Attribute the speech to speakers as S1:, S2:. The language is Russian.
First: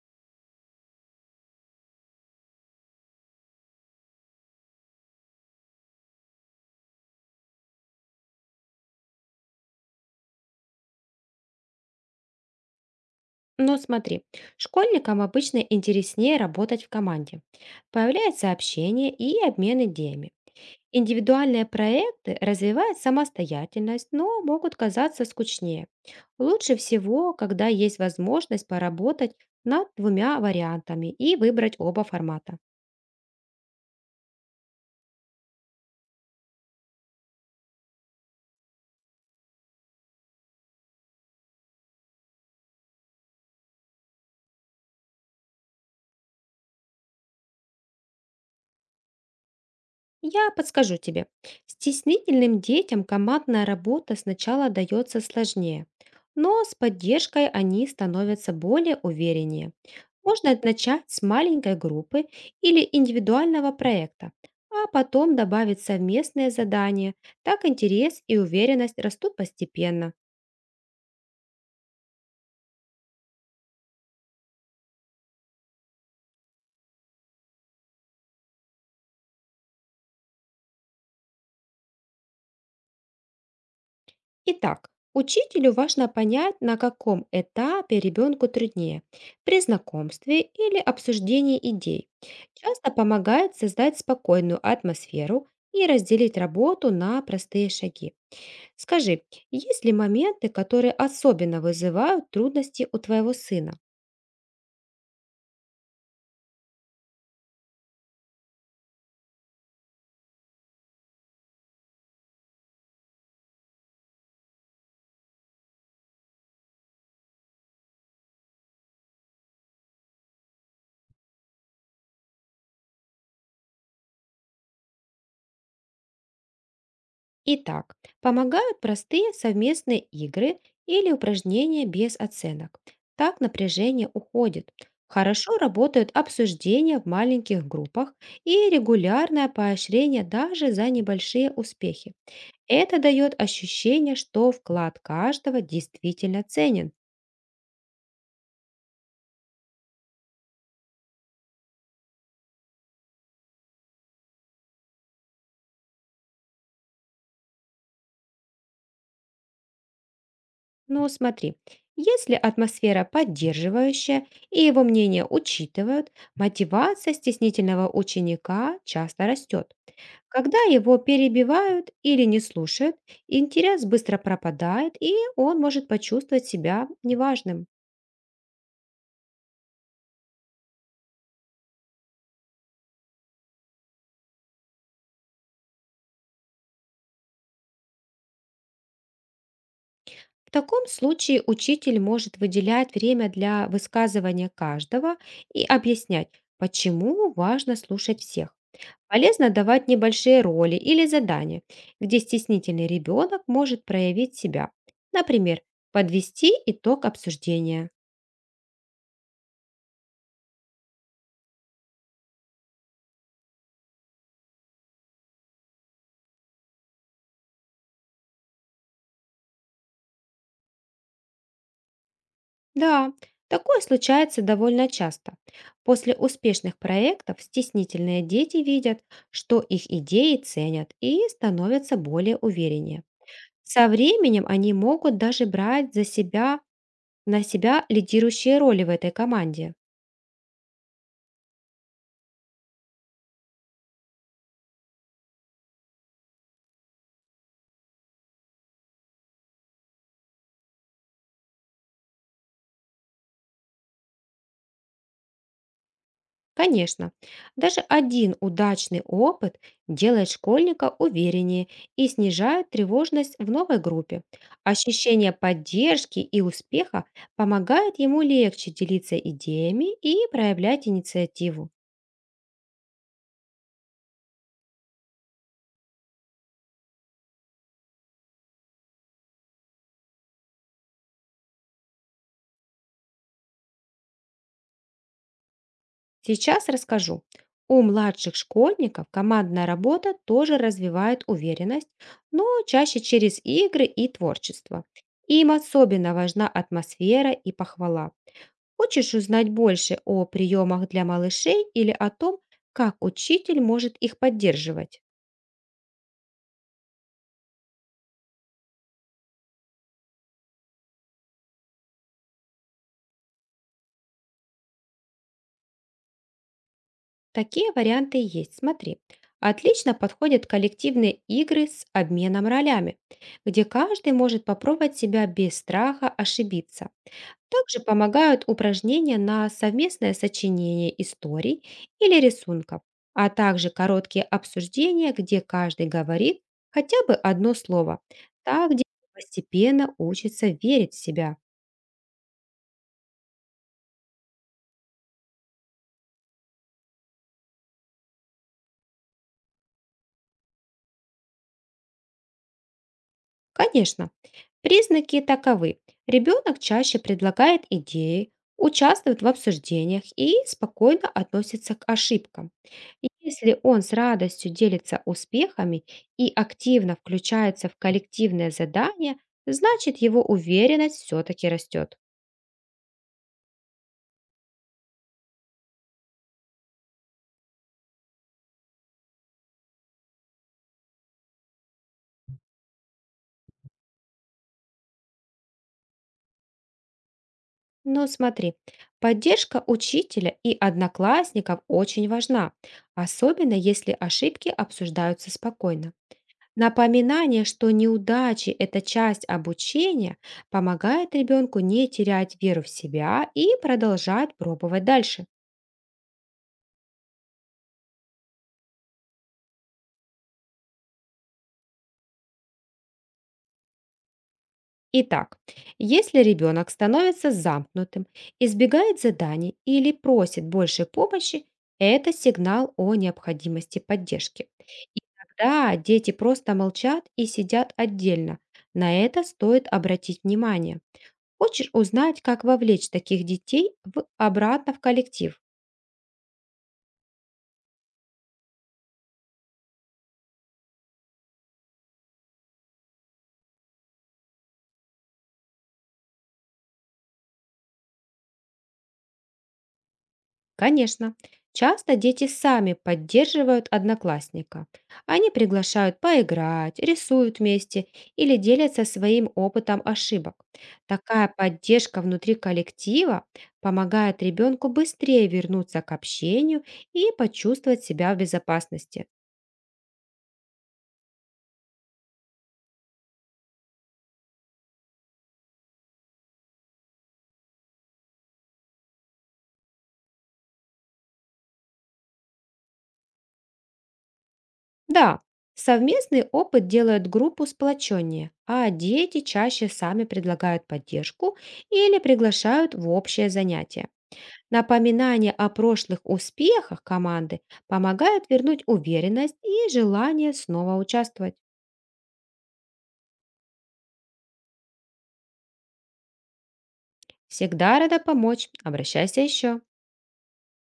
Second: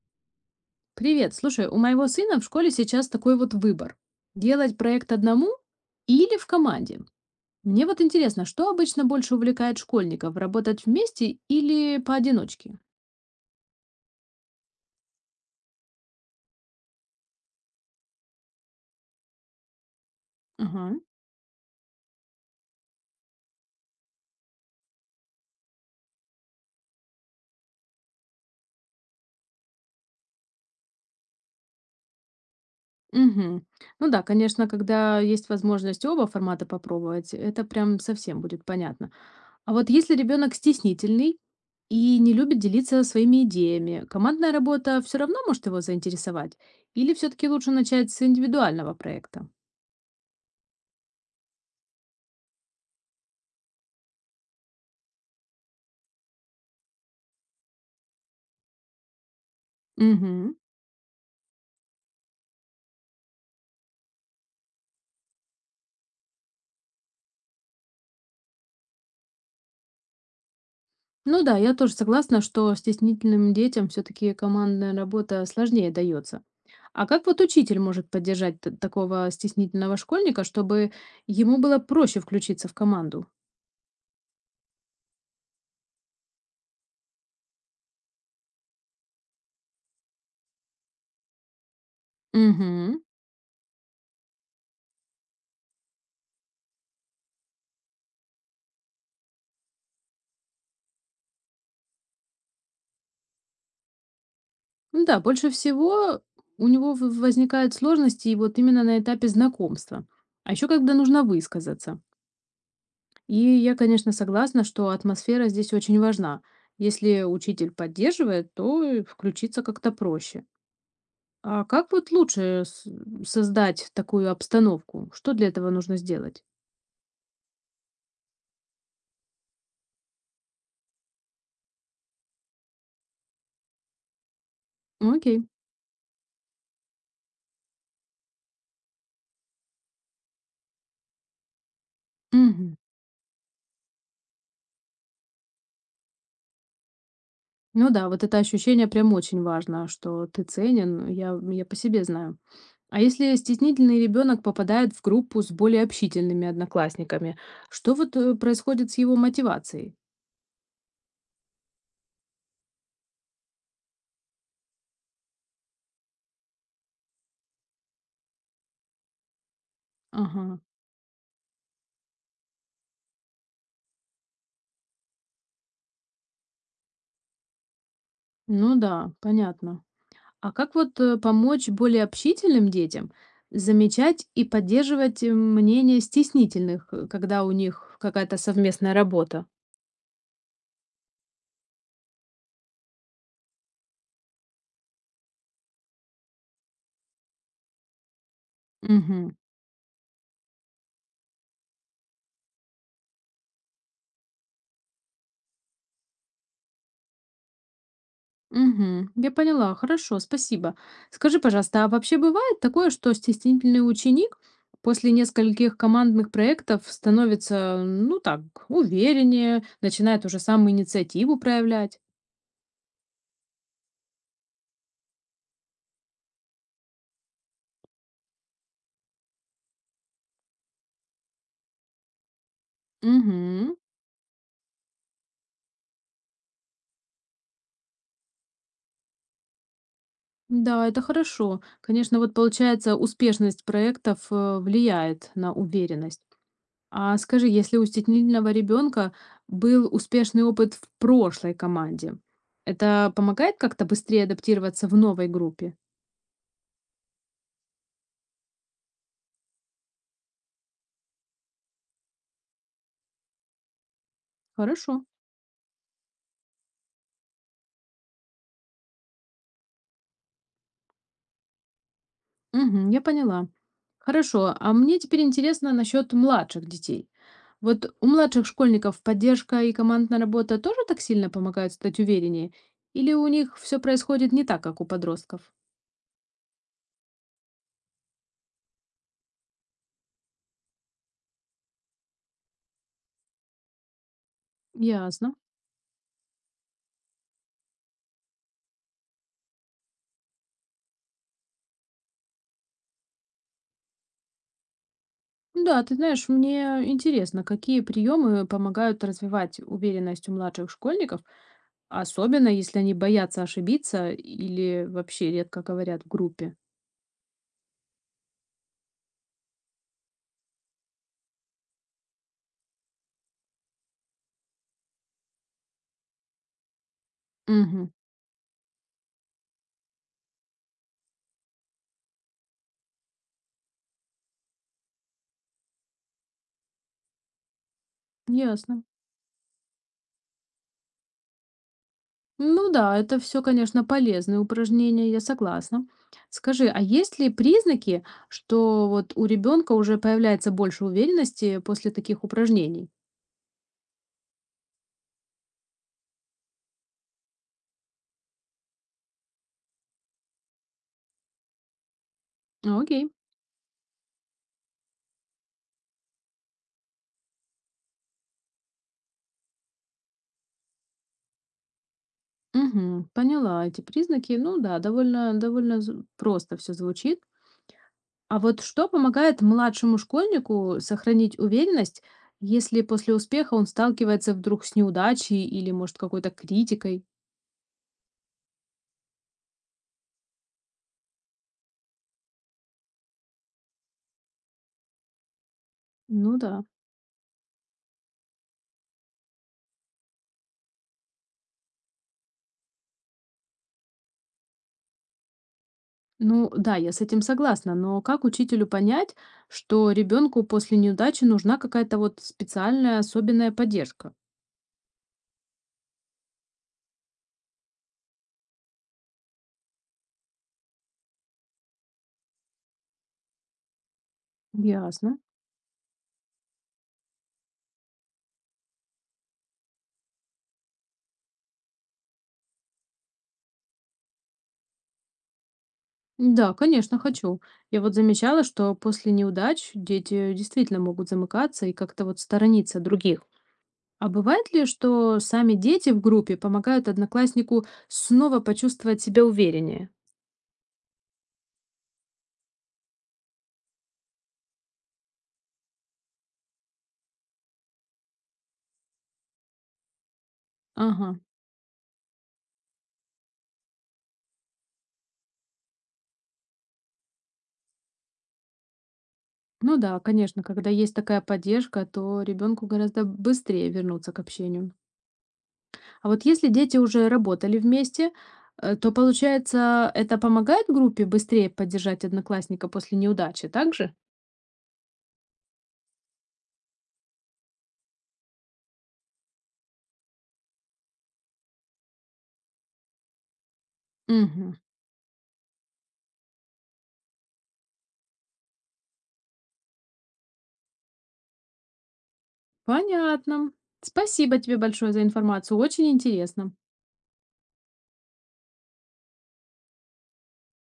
S1: Привет, слушай, у моего сына в школе сейчас такой вот выбор. Делать проект одному или в команде? Мне вот интересно, что обычно больше увлекает школьников, работать вместе или поодиночке?
S2: Но смотри, школьникам обычно интереснее работать в команде. Появляется общение и обмен идеями.
S1: Ага.
S2: Индивидуальные проекты развивают самостоятельность, но могут казаться скучнее. Лучше всего, когда есть возможность поработать над двумя вариантами и выбрать оба формата.
S1: Угу. Ну да, конечно, когда есть возможность оба формата попробовать, это прям совсем будет понятно. А вот если ребенок стеснительный и не любит делиться своими идеями, командная работа все равно может его заинтересовать? Или все-таки лучше начать с индивидуального проекта?
S2: Я подскажу тебе. Стеснительным детям командная работа сначала дается сложнее, но с поддержкой они становятся более увереннее.
S1: Угу.
S2: Можно начать с маленькой группы или индивидуального проекта, а потом добавить совместные задания. Так интерес и уверенность растут постепенно.
S1: Ну да, я тоже согласна, что стеснительным детям все-таки командная работа сложнее дается. А как вот учитель может поддержать такого стеснительного школьника, чтобы ему было проще включиться в команду?
S2: Итак, учителю важно понять, на каком этапе ребенку труднее– при знакомстве или обсуждении идей. Часто
S1: Угу.
S2: помогает создать спокойную атмосферу и разделить работу на простые шаги. Скажи, есть ли моменты, которые особенно вызывают трудности у твоего сына?
S1: Да, больше всего у него возникают сложности и вот именно на этапе знакомства. А еще когда нужно высказаться. И я, конечно, согласна, что атмосфера здесь очень важна. Если учитель поддерживает, то и включиться как-то проще. А как вот лучше создать такую обстановку? Что для этого нужно сделать?
S2: Итак, помогают простые совместные игры или упражнения без оценок. Так напряжение уходит.
S1: Окей.
S2: Хорошо работают обсуждения в маленьких группах и регулярное поощрение даже за небольшие успехи.
S1: Мгм.
S2: Это дает ощущение, что вклад каждого действительно ценен.
S1: Ну да, вот это ощущение прям очень важно, что ты ценен, я по себе знаю. А если стеснительный ребенок попадает в группу с более общительными одноклассниками, что вот происходит с его мотивацией?
S2: Но смотри, если атмосфера поддерживающая и его мнение учитывают, мотивация стеснительного ученика часто растет. Когда
S1: Ага.
S2: его перебивают или не слушают, интерес быстро пропадает, и он может почувствовать себя неважным.
S1: Ну да, понятно. А как вот помочь более общительным детям замечать и поддерживать мнение стеснительных, когда у них какая-то совместная работа?
S2: В таком случае учитель может выделять время для высказывания каждого и объяснять, почему важно слушать всех.
S1: Угу.
S2: Полезно давать небольшие роли или задания, где стеснительный ребенок может проявить себя. Например, подвести итог обсуждения.
S1: Угу. Я поняла. Хорошо, спасибо. Скажи, пожалуйста, а вообще бывает такое, что стеснительный ученик после нескольких командных проектов становится, ну так, увереннее, начинает уже сам инициативу проявлять?
S2: Да, такое случается довольно часто. После успешных проектов стеснительные дети видят, что их идеи ценят и становятся более увереннее.
S1: Угу.
S2: Со временем они могут даже брать за себя на себя лидирующие роли в этой команде.
S1: Да, это хорошо. Конечно, вот получается, успешность проектов влияет на уверенность. А скажи, если у стеснительного ребенка был успешный опыт в прошлой команде, это помогает как-то быстрее адаптироваться в новой группе?
S2: Конечно, даже один удачный опыт делает школьника увереннее и снижает тревожность в новой группе.
S1: Хорошо.
S2: Ощущение поддержки и успеха помогает ему легче делиться идеями и проявлять инициативу.
S1: Мгм, я поняла. Хорошо. А мне теперь интересно насчет младших детей. Вот у младших школьников поддержка и командная работа тоже так сильно помогают стать увереннее? Или у них все происходит не так, как у подростков?
S2: Сейчас расскажу. У младших школьников командная работа тоже развивает уверенность, но чаще через игры и творчество.
S1: Ясно.
S2: Им особенно важна атмосфера и похвала. Хочешь узнать больше о приемах для малышей или о том, как учитель может их поддерживать?
S1: Ну да, ты знаешь, мне интересно, какие приемы помогают развивать уверенность у младших школьников, особенно если они боятся ошибиться или вообще редко говорят в группе.
S2: Такие варианты есть, смотри. Отлично подходят коллективные игры с обменом ролями, где каждый может попробовать себя без страха ошибиться. Также
S1: Угу,
S2: помогают упражнения на совместное сочинение историй или рисунков, а также короткие обсуждения, где каждый говорит хотя бы одно слово. Так
S1: ясно.
S2: дети постепенно учатся верить в себя.
S1: Ну да, это все, конечно, полезные упражнения, я согласна. Скажи, а есть ли признаки, что вот у ребенка уже появляется больше уверенности после таких упражнений?
S2: Конечно. Признаки таковы. Ребенок чаще предлагает идеи, участвует в обсуждениях и спокойно относится к ошибкам.
S1: А, окей.
S2: Если он с радостью делится успехами и активно включается в коллективное задание, значит его уверенность все-таки растет.
S1: Угу, поняла эти признаки. Ну да, довольно просто все звучит. А вот что помогает младшему школьнику сохранить уверенность, если после успеха он сталкивается вдруг с неудачей или, может, какой-то критикой?
S2: Но смотри, поддержка учителя и одноклассников очень важна, особенно если ошибки обсуждаются спокойно.
S1: Ну да.
S2: Напоминание, что неудачи– это часть обучения, помогает ребенку не терять веру в себя и продолжать пробовать дальше.
S1: Ну да, я с этим согласна, но как учителю понять, что ребенку после неудачи нужна какая-то вот специальная особенная поддержка?
S2: Итак, если ребенок становится замкнутым, избегает заданий или просит больше помощи, это сигнал о необходимости поддержки. И
S1: Ясно.
S2: тогда дети просто молчат и сидят отдельно. На это стоит обратить внимание. Хочешь узнать, как вовлечь таких детей обратно в коллектив?
S1: Да, конечно, хочу. Я вот замечала, что после неудач дети действительно могут замыкаться и как-то вот сторониться других. А бывает ли, что сами дети в группе помогают однокласснику снова почувствовать себя увереннее?
S2: Конечно, часто дети сами поддерживают одноклассника. Они приглашают поиграть, рисуют вместе или делятся своим опытом ошибок.
S1: Ага.
S2: Такая поддержка внутри коллектива помогает ребенку быстрее вернуться к общению и почувствовать себя в безопасности.
S1: Ну да, конечно, когда есть такая поддержка, то ребенку гораздо быстрее вернуться к общению. А вот если дети уже работали вместе, то получается, это помогает группе быстрее поддержать одноклассника после неудачи, так же?
S2: Да, совместный опыт делает группу сплоченнее, а дети чаще сами предлагают поддержку или приглашают в общее занятие.
S1: Угу.
S2: Напоминание о прошлых успехах команды помогает вернуть уверенность и желание снова участвовать.
S1: Понятно. Спасибо тебе большое за информацию, очень интересно.
S2: Всегда рада помочь. Обращайся еще.